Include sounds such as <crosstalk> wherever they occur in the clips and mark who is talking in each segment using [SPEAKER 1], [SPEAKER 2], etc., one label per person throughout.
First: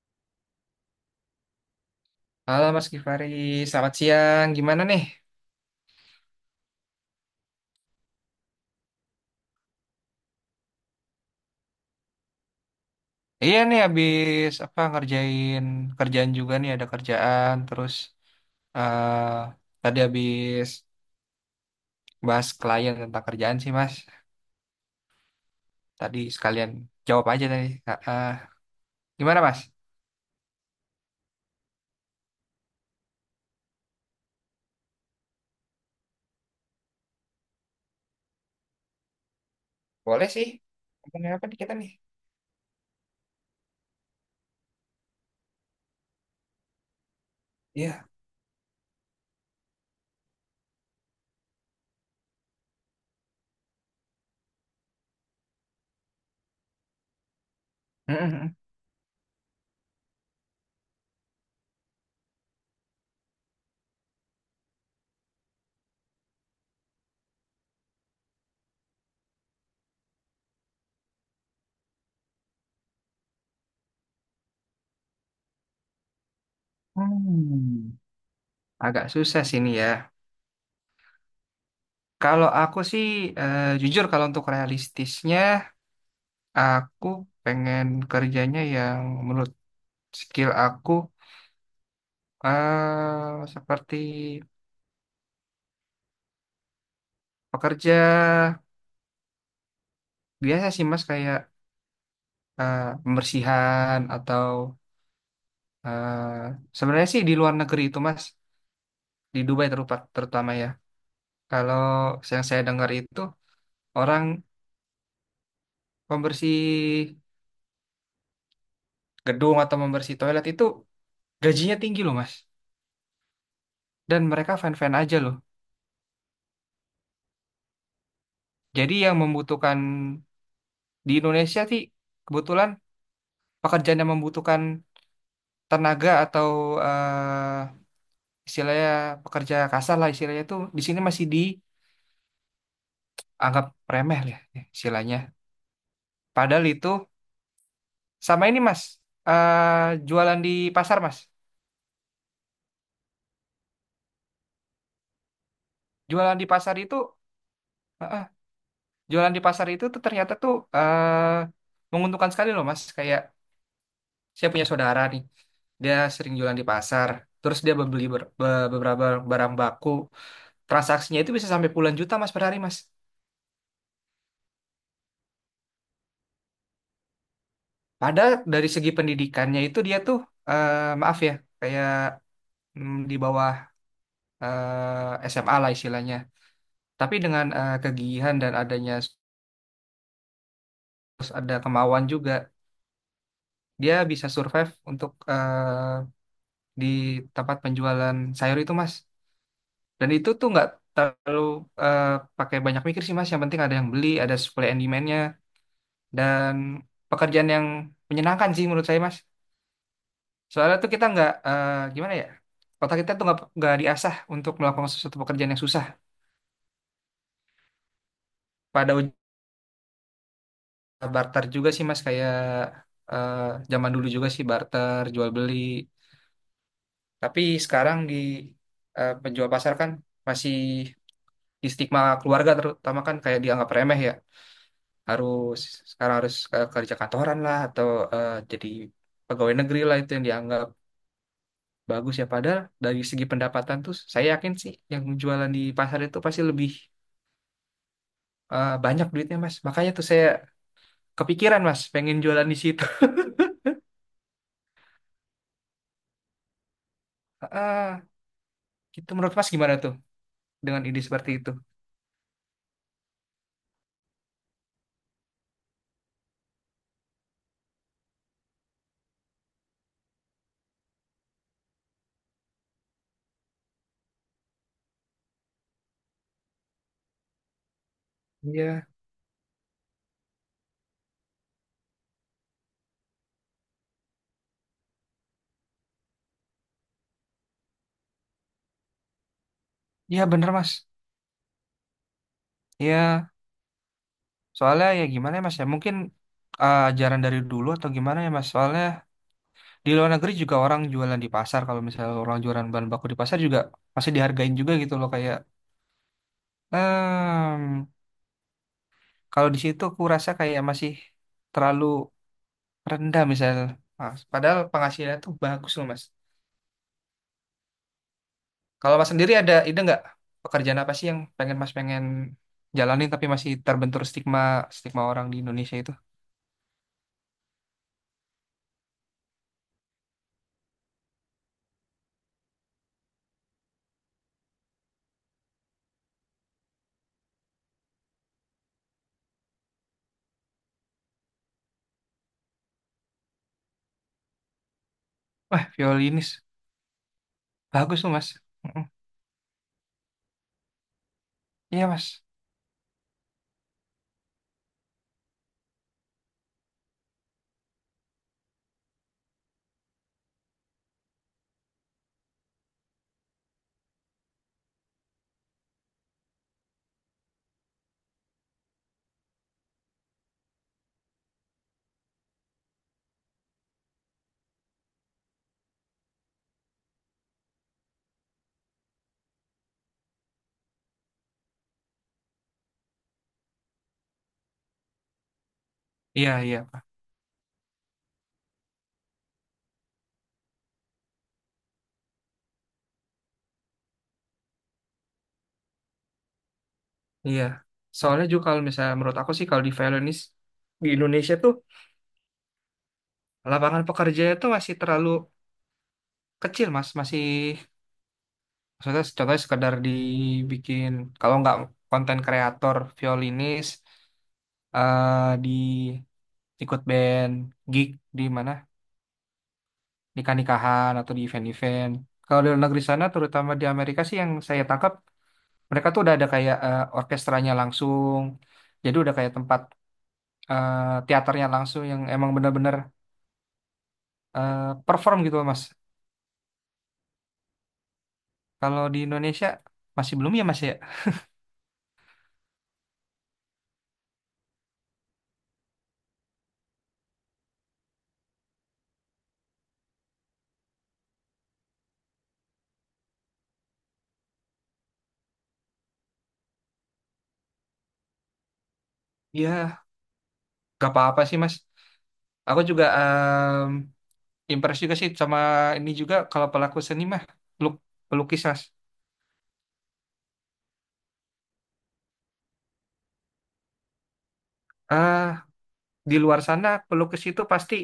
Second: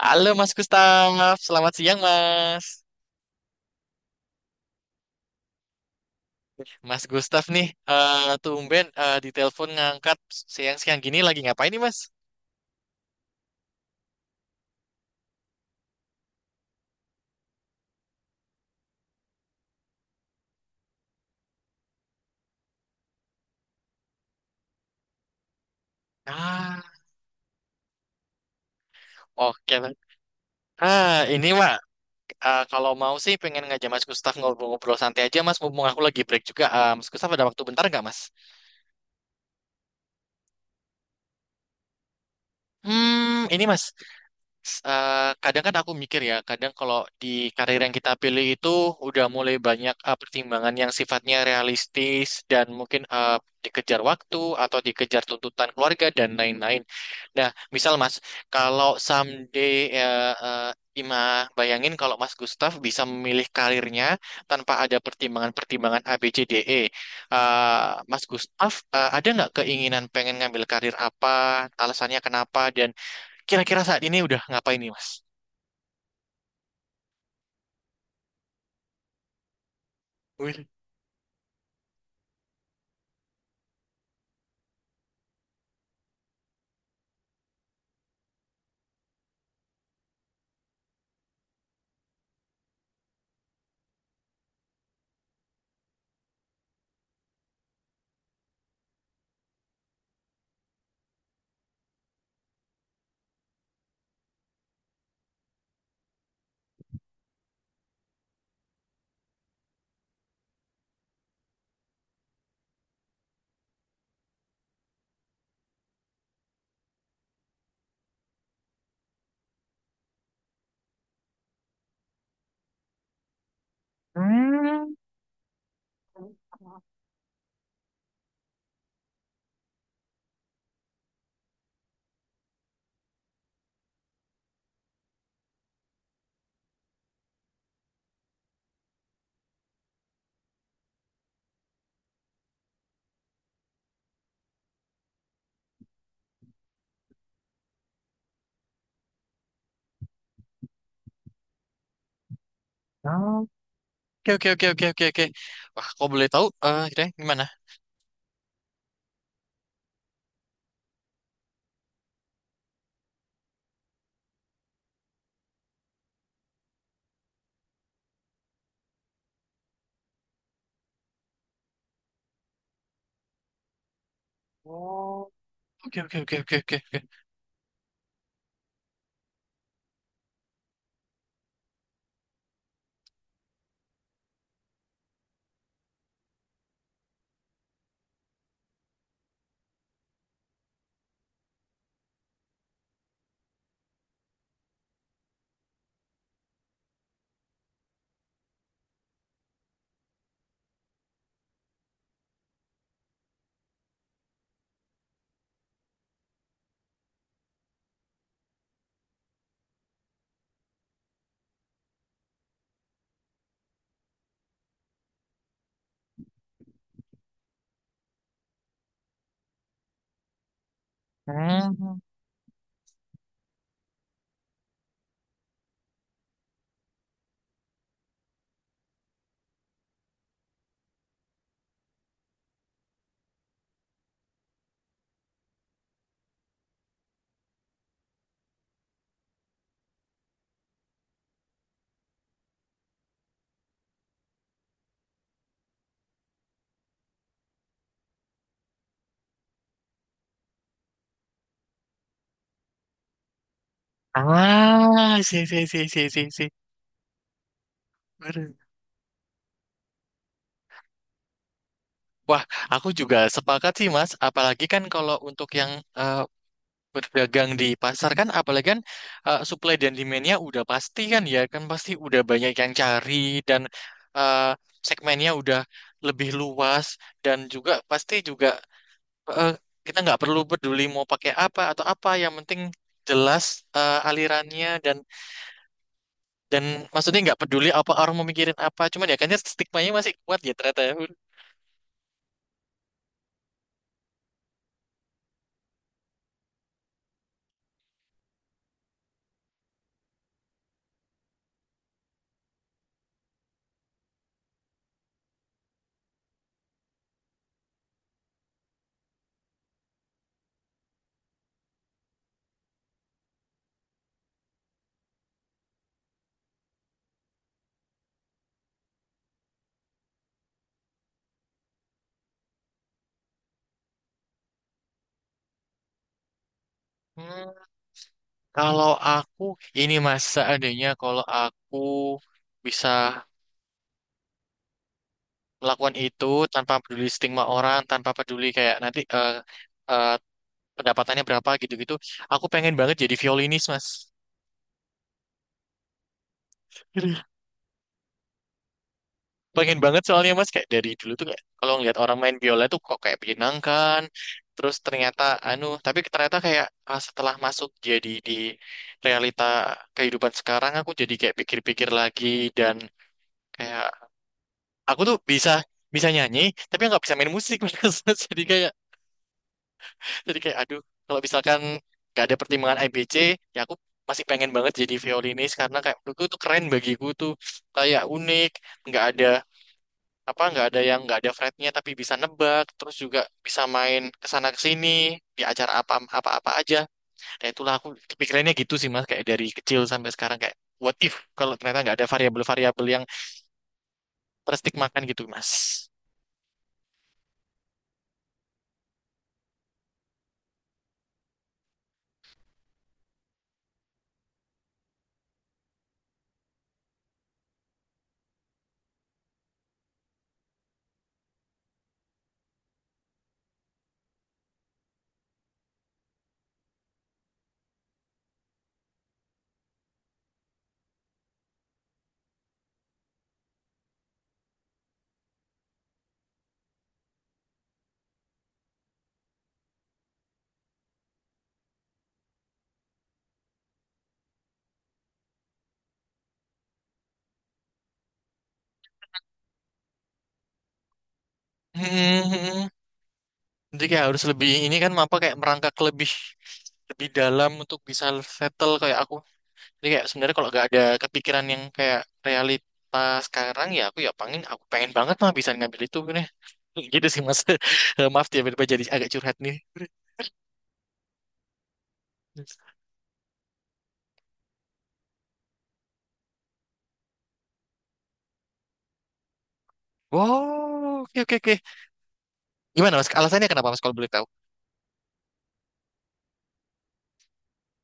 [SPEAKER 1] Halo Mas Gustaf, selamat siang
[SPEAKER 2] Halo
[SPEAKER 1] Mas.
[SPEAKER 2] Mas Gifari, selamat siang. Gimana nih?
[SPEAKER 1] Mas Gustaf nih, tumben di telepon ngangkat siang-siang gini lagi ngapain nih Mas?
[SPEAKER 2] Iya nih, habis apa ngerjain kerjaan juga nih, ada kerjaan. Terus eh tadi habis bahas klien tentang kerjaan sih, Mas. Tadi sekalian
[SPEAKER 1] Ah,
[SPEAKER 2] jawab aja tadi. Ah. Gimana Mas?
[SPEAKER 1] oke. Mas. Ah, ini Mak, kalau mau sih pengen ngajak Mas Gustaf ngobrol-ngobrol santai aja Mas, mumpung aku lagi break juga. Mas Gustaf ada waktu bentar nggak Mas?
[SPEAKER 2] Boleh sih. Ngomongin apa nih kita nih?
[SPEAKER 1] Hmm, ini Mas, kadang kan aku mikir ya, kadang kalau di karir yang
[SPEAKER 2] Iya.
[SPEAKER 1] kita pilih itu udah mulai banyak pertimbangan yang sifatnya realistis dan mungkin dikejar waktu atau dikejar tuntutan keluarga dan lain-lain. Nah, misal Mas,
[SPEAKER 2] Mm-mm.
[SPEAKER 1] kalau someday Ima bayangin kalau Mas Gustaf bisa memilih karirnya tanpa ada pertimbangan-pertimbangan A, B, C, D, E. Mas Gustaf, ada nggak keinginan pengen ngambil karir apa? Alasannya kenapa? Dan kira-kira saat ini udah ngapain nih, Mas?
[SPEAKER 2] Hmm. Agak susah sih ini ya.
[SPEAKER 1] Wih.
[SPEAKER 2] Kalau aku sih jujur kalau untuk realistisnya, aku pengen kerjanya yang menurut skill aku seperti pekerja biasa sih Mas, kayak pembersihan atau eh, sebenarnya sih di luar negeri itu Mas, di Dubai terutama ya. Kalau yang saya dengar itu, orang pembersih gedung atau pembersih toilet itu gajinya tinggi loh Mas, dan mereka
[SPEAKER 1] Hmm.
[SPEAKER 2] fan-fan aja loh. Jadi yang membutuhkan di Indonesia sih kebetulan pekerjaan yang membutuhkan tenaga atau eh, istilahnya pekerja kasar lah istilahnya, itu di sini masih dianggap remeh lah ya, istilahnya. Padahal itu sama ini Mas, jualan di pasar Mas.
[SPEAKER 1] Oh. Oke, oke, oke, oke, oke, oke. Wah, kok boleh
[SPEAKER 2] Jualan
[SPEAKER 1] tahu?
[SPEAKER 2] di pasar
[SPEAKER 1] Eh,
[SPEAKER 2] itu,
[SPEAKER 1] kira gimana?
[SPEAKER 2] eh, eh, jualan di pasar itu tuh ternyata tuh menguntungkan sekali loh Mas. Kayak saya punya saudara nih, dia sering jualan di pasar. Terus dia beli beberapa barang baku. Transaksinya itu bisa sampai puluhan juta Mas per hari Mas.
[SPEAKER 1] Oke, oke, oke, oke, oke, oke.
[SPEAKER 2] Padahal dari segi pendidikannya itu dia tuh eh maaf ya, kayak di bawah SMA lah istilahnya. Tapi dengan kegigihan dan adanya terus ada kemauan juga, dia bisa survive untuk di tempat penjualan sayur itu, Mas. Dan itu tuh nggak terlalu eh, pakai banyak mikir sih, Mas. Yang penting ada yang beli, ada supply and demand-nya, dan pekerjaan yang menyenangkan sih menurut saya, Mas. Soalnya tuh kita nggak gimana ya? Otak kita tuh nggak diasah untuk melakukan sesuatu pekerjaan yang susah. Pada barter juga sih
[SPEAKER 1] Hmm.
[SPEAKER 2] Mas, kayak eh, zaman dulu juga sih barter jual beli. Tapi sekarang di penjual pasar kan masih di stigma keluarga terutama, kan kayak dianggap remeh ya. Harus Sekarang harus kerja kantoran lah, atau jadi pegawai negeri lah, itu yang dianggap bagus ya. Padahal dari segi pendapatan tuh saya yakin sih yang jualan di pasar itu pasti lebih banyak duitnya Mas. Makanya tuh saya kepikiran Mas pengen jualan di situ. <laughs>
[SPEAKER 1] Ah, si, si, si, si, si, si.
[SPEAKER 2] Ah,
[SPEAKER 1] Aduh.
[SPEAKER 2] Gitu menurut Mas gimana tuh, dengan ide seperti itu?
[SPEAKER 1] Wah, aku juga sepakat sih, Mas. Apalagi kan kalau untuk yang eh, berdagang di pasar kan, apalagi kan supply dan demand-nya udah pasti kan ya, kan pasti udah banyak yang cari dan eh, segmennya udah lebih luas dan juga pasti juga
[SPEAKER 2] Iya,
[SPEAKER 1] eh, kita nggak perlu peduli mau pakai apa atau apa yang penting jelas alirannya dan maksudnya nggak peduli apa orang mau mikirin apa cuman ya kayaknya stigmanya masih
[SPEAKER 2] iya
[SPEAKER 1] kuat
[SPEAKER 2] bener
[SPEAKER 1] ya
[SPEAKER 2] mas.
[SPEAKER 1] ternyata ya.
[SPEAKER 2] Iya, soalnya ya gimana ya mas ya, mungkin ajaran dari dulu atau gimana ya mas. Soalnya di luar negeri juga orang jualan di pasar, kalau misalnya orang jualan bahan baku di pasar juga masih dihargain juga gitu loh kayak. emm Kalau di situ aku rasa kayak masih terlalu rendah misalnya, Mas. Padahal penghasilannya tuh bagus loh mas. Kalau mas sendiri ada ide nggak pekerjaan apa sih yang pengen mas pengen jalanin tapi masih terbentur stigma stigma orang di Indonesia itu?
[SPEAKER 1] Hmm, kalau aku ini mas seandainya kalau aku bisa melakukan itu tanpa peduli stigma orang tanpa peduli kayak nanti eh, pendapatannya berapa gitu-gitu aku pengen banget jadi violinis mas,
[SPEAKER 2] Wah, violinis. Bagus tuh, Mas. Mm-mm.
[SPEAKER 1] pengen banget soalnya mas kayak dari dulu tuh kayak kalau
[SPEAKER 2] Iya,
[SPEAKER 1] ngeliat orang
[SPEAKER 2] Mas.
[SPEAKER 1] main biola tuh kok kayak menyenangkan terus ternyata anu tapi ternyata kayak ah, setelah masuk jadi di realita kehidupan sekarang aku jadi kayak pikir-pikir lagi dan kayak aku tuh bisa bisa nyanyi tapi nggak bisa main musik <laughs> Mas. jadi kayak jadi kayak aduh kalau misalkan gak ada pertimbangan IBC ya aku masih pengen banget jadi violinis karena kayak menurutku tuh keren bagiku tuh kayak unik nggak ada apa nggak ada yang nggak ada fretnya tapi bisa nebak terus juga bisa main kesana kesini di acara apa apa
[SPEAKER 2] Iya,
[SPEAKER 1] apa aja.
[SPEAKER 2] iya.
[SPEAKER 1] Nah itulah aku kepikirannya gitu sih mas kayak dari kecil sampai sekarang kayak what if kalau ternyata nggak ada variabel-variabel yang terstigmakan gitu mas.
[SPEAKER 2] Iya. Soalnya juga kalau misalnya menurut aku sih, kalau di violinis di Indonesia tuh lapangan pekerjaannya tuh masih terlalu kecil, Mas. Masih maksudnya contohnya sekedar dibikin kalau nggak konten kreator violinis di ikut band, gig di mana, nikah-nikahan atau di event-event. Kalau di luar negeri sana, terutama di Amerika sih yang saya tangkap, mereka tuh udah ada kayak orkestranya langsung. Jadi udah kayak tempat eh, teaternya langsung, yang emang bener-bener eh, perform gitu Mas. Kalau di Indonesia masih belum ya Mas ya?
[SPEAKER 1] Hmm, jadi kayak harus lebih ini kan apa kayak merangkak lebih lebih dalam untuk bisa settle kayak aku. Jadi kayak sebenarnya kalau nggak ada kepikiran yang kayak realita sekarang ya aku ya pengen pengen banget mah bisa ngambil itu nih. <laughs> Gitu sih Mas. <laughs> Maaf ya, tiba-tiba jadi agak curhat nih.
[SPEAKER 2] Ya, gak apa-apa sih Mas. Aku juga impress juga sih sama ini juga, kalau pelaku seni mah peluk- pelukis Mas.
[SPEAKER 1] Wow, oke oke oke. Gimana Mas? Alasannya kenapa Mas kalau boleh tahu?
[SPEAKER 2] Ah, di luar sana pelukis itu pasti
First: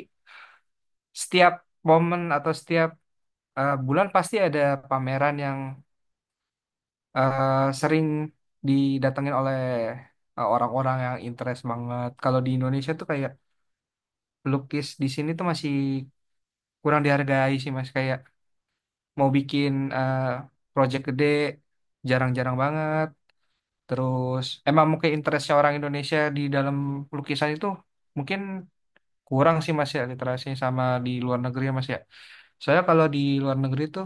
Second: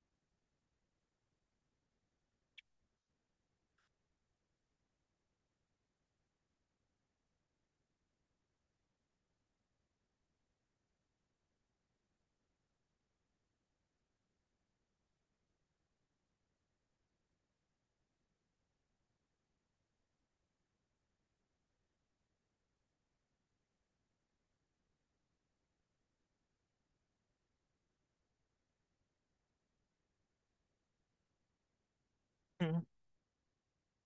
[SPEAKER 2] setiap momen atau setiap bulan pasti ada pameran yang eh, sering didatengin oleh orang-orang yang interest banget. Kalau di Indonesia tuh kayak pelukis di sini tuh masih kurang dihargai sih Mas. Kayak mau bikin eh, project gede jarang-jarang banget. Terus emang mungkin interestnya orang Indonesia di dalam lukisan itu mungkin kurang sih Mas ya, literasinya sama di luar negeri ya Mas ya. Soalnya kalau di luar negeri tuh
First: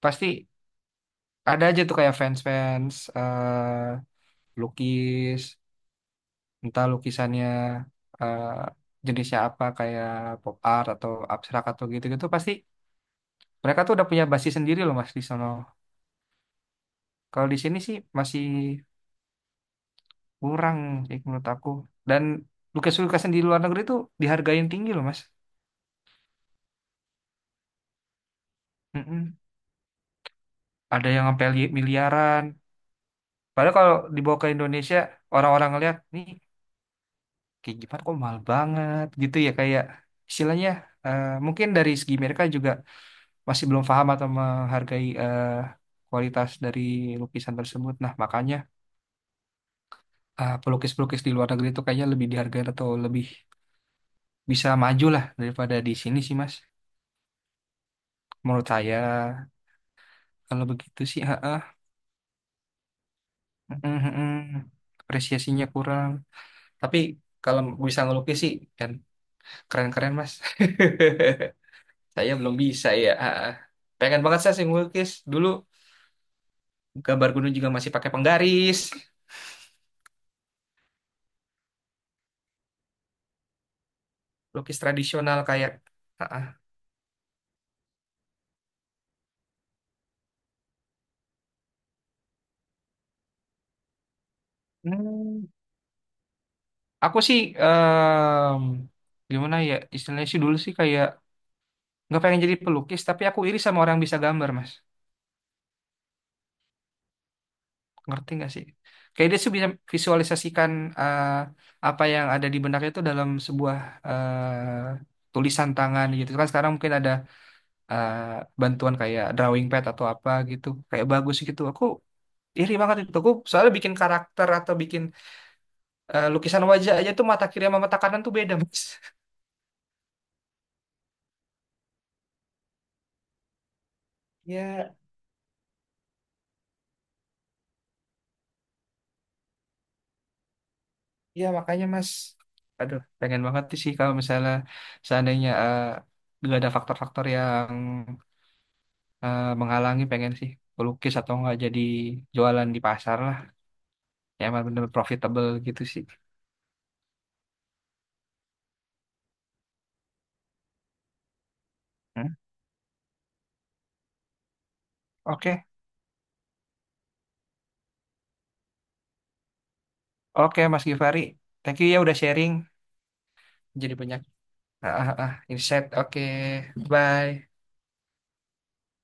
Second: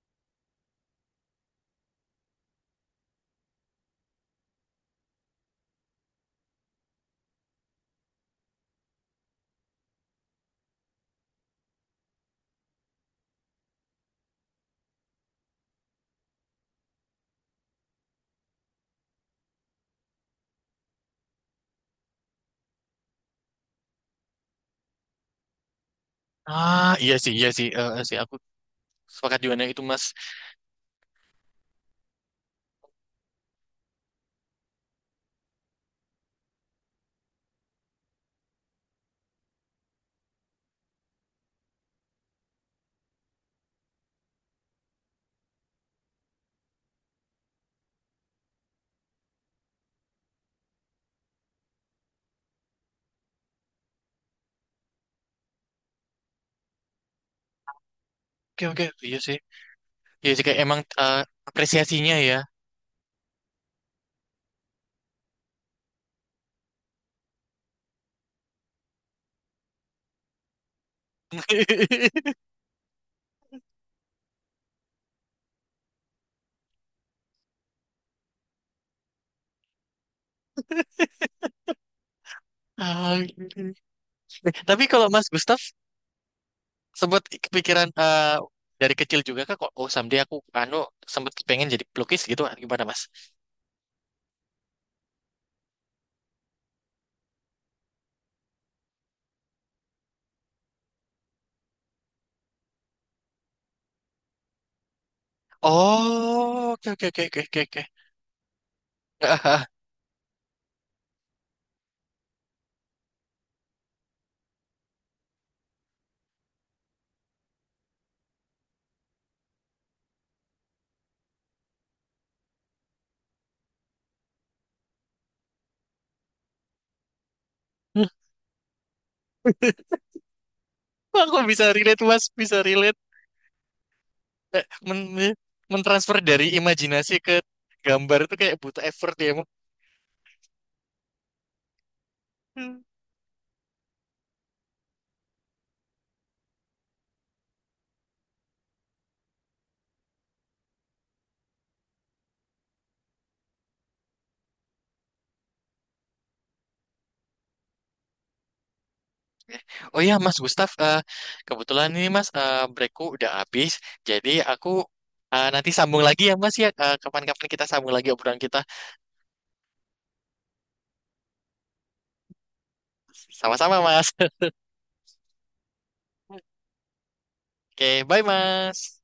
[SPEAKER 2] pasti ada aja tuh kayak fans-fans lukis, entah lukisannya eh, jenisnya apa, kayak pop art atau abstrak atau gitu-gitu, pasti mereka tuh udah punya basis sendiri loh mas di sono. Kalau di sini sih masih kurang sih menurut aku, dan lukisan-lukisan di luar negeri tuh dihargain tinggi loh mas.
[SPEAKER 1] Ah, iya sih, sih aku
[SPEAKER 2] Mm-mm.
[SPEAKER 1] sepakat juga dengan itu Mas.
[SPEAKER 2] Ada yang sampai miliaran, padahal kalau dibawa ke Indonesia orang-orang ngeliat nih kayak gimana kok mahal banget gitu ya, kayak istilahnya mungkin dari segi mereka juga masih belum paham atau menghargai kualitas dari lukisan tersebut. Nah, makanya pelukis-pelukis di luar negeri itu kayaknya lebih dihargai atau lebih bisa maju lah daripada di sini sih, Mas.
[SPEAKER 1] Oke
[SPEAKER 2] Menurut
[SPEAKER 1] oke,
[SPEAKER 2] saya,
[SPEAKER 1] iya sih. Iya sih kayak
[SPEAKER 2] kalau
[SPEAKER 1] emang
[SPEAKER 2] begitu sih, heeh.
[SPEAKER 1] apresiasinya ya.
[SPEAKER 2] Mm, mm, mm. Apresiasinya kurang. Tapi kalau bisa ngelukis sih, kan keren-keren, Mas. <laughs> Saya
[SPEAKER 1] <laughs>
[SPEAKER 2] belum bisa ya, heeh. Pengen banget saya sih ngelukis. Dulu gambar gunung juga masih pakai penggaris.
[SPEAKER 1] Ah, gitu.
[SPEAKER 2] Lukis
[SPEAKER 1] Tapi kalau Mas
[SPEAKER 2] tradisional
[SPEAKER 1] Gustaf
[SPEAKER 2] kayak Ah, ah.
[SPEAKER 1] sempet kepikiran dari kecil juga kak kok oh someday aku anu sempet pengen jadi pelukis gitu gimana Mas?
[SPEAKER 2] hmm Aku sih gimana ya istilahnya sih, dulu sih kayak nggak pengen jadi pelukis tapi aku iri sama orang yang bisa gambar mas,
[SPEAKER 1] Oh, oke oke oke oke oke. oke.
[SPEAKER 2] ngerti nggak sih, kayak dia
[SPEAKER 1] Ah,
[SPEAKER 2] tuh
[SPEAKER 1] ah.
[SPEAKER 2] bisa visualisasikan eh, apa yang ada di benaknya itu dalam sebuah tulisan tangan gitu kan. Sekarang mungkin ada eh, bantuan kayak drawing pad atau apa gitu, kayak bagus gitu. Aku iri banget itu aku, soalnya bikin karakter atau bikin lukisan wajah aja tuh mata kiri sama mata kanan tuh beda mas.
[SPEAKER 1] <laughs> Aku bisa relate Mas, bisa relate.
[SPEAKER 2] <laughs>
[SPEAKER 1] Eh,
[SPEAKER 2] Ya,
[SPEAKER 1] Men men- mentransfer dari imajinasi ke gambar itu kayak butuh effort ya. Mas.
[SPEAKER 2] iya makanya Mas, aduh pengen banget sih kalau misalnya seandainya nggak ada faktor-faktor yang menghalangi, pengen sih pelukis atau nggak jadi jualan di pasar lah, yang emang bener profitable gitu sih.
[SPEAKER 1] Oh iya Mas Gustaf, kebetulan ini Mas
[SPEAKER 2] Hmm?
[SPEAKER 1] breakku udah habis, jadi aku
[SPEAKER 2] Oke.
[SPEAKER 1] nanti sambung lagi ya Mas ya. Eh, kapan-kapan kita sambung lagi obrolan kita.
[SPEAKER 2] Oke Mas Givari, thank you ya udah sharing,
[SPEAKER 1] Sama-sama
[SPEAKER 2] jadi
[SPEAKER 1] Mas.
[SPEAKER 2] banyak
[SPEAKER 1] <laughs>
[SPEAKER 2] insight. Oke, bye.
[SPEAKER 1] Oke, bye Mas.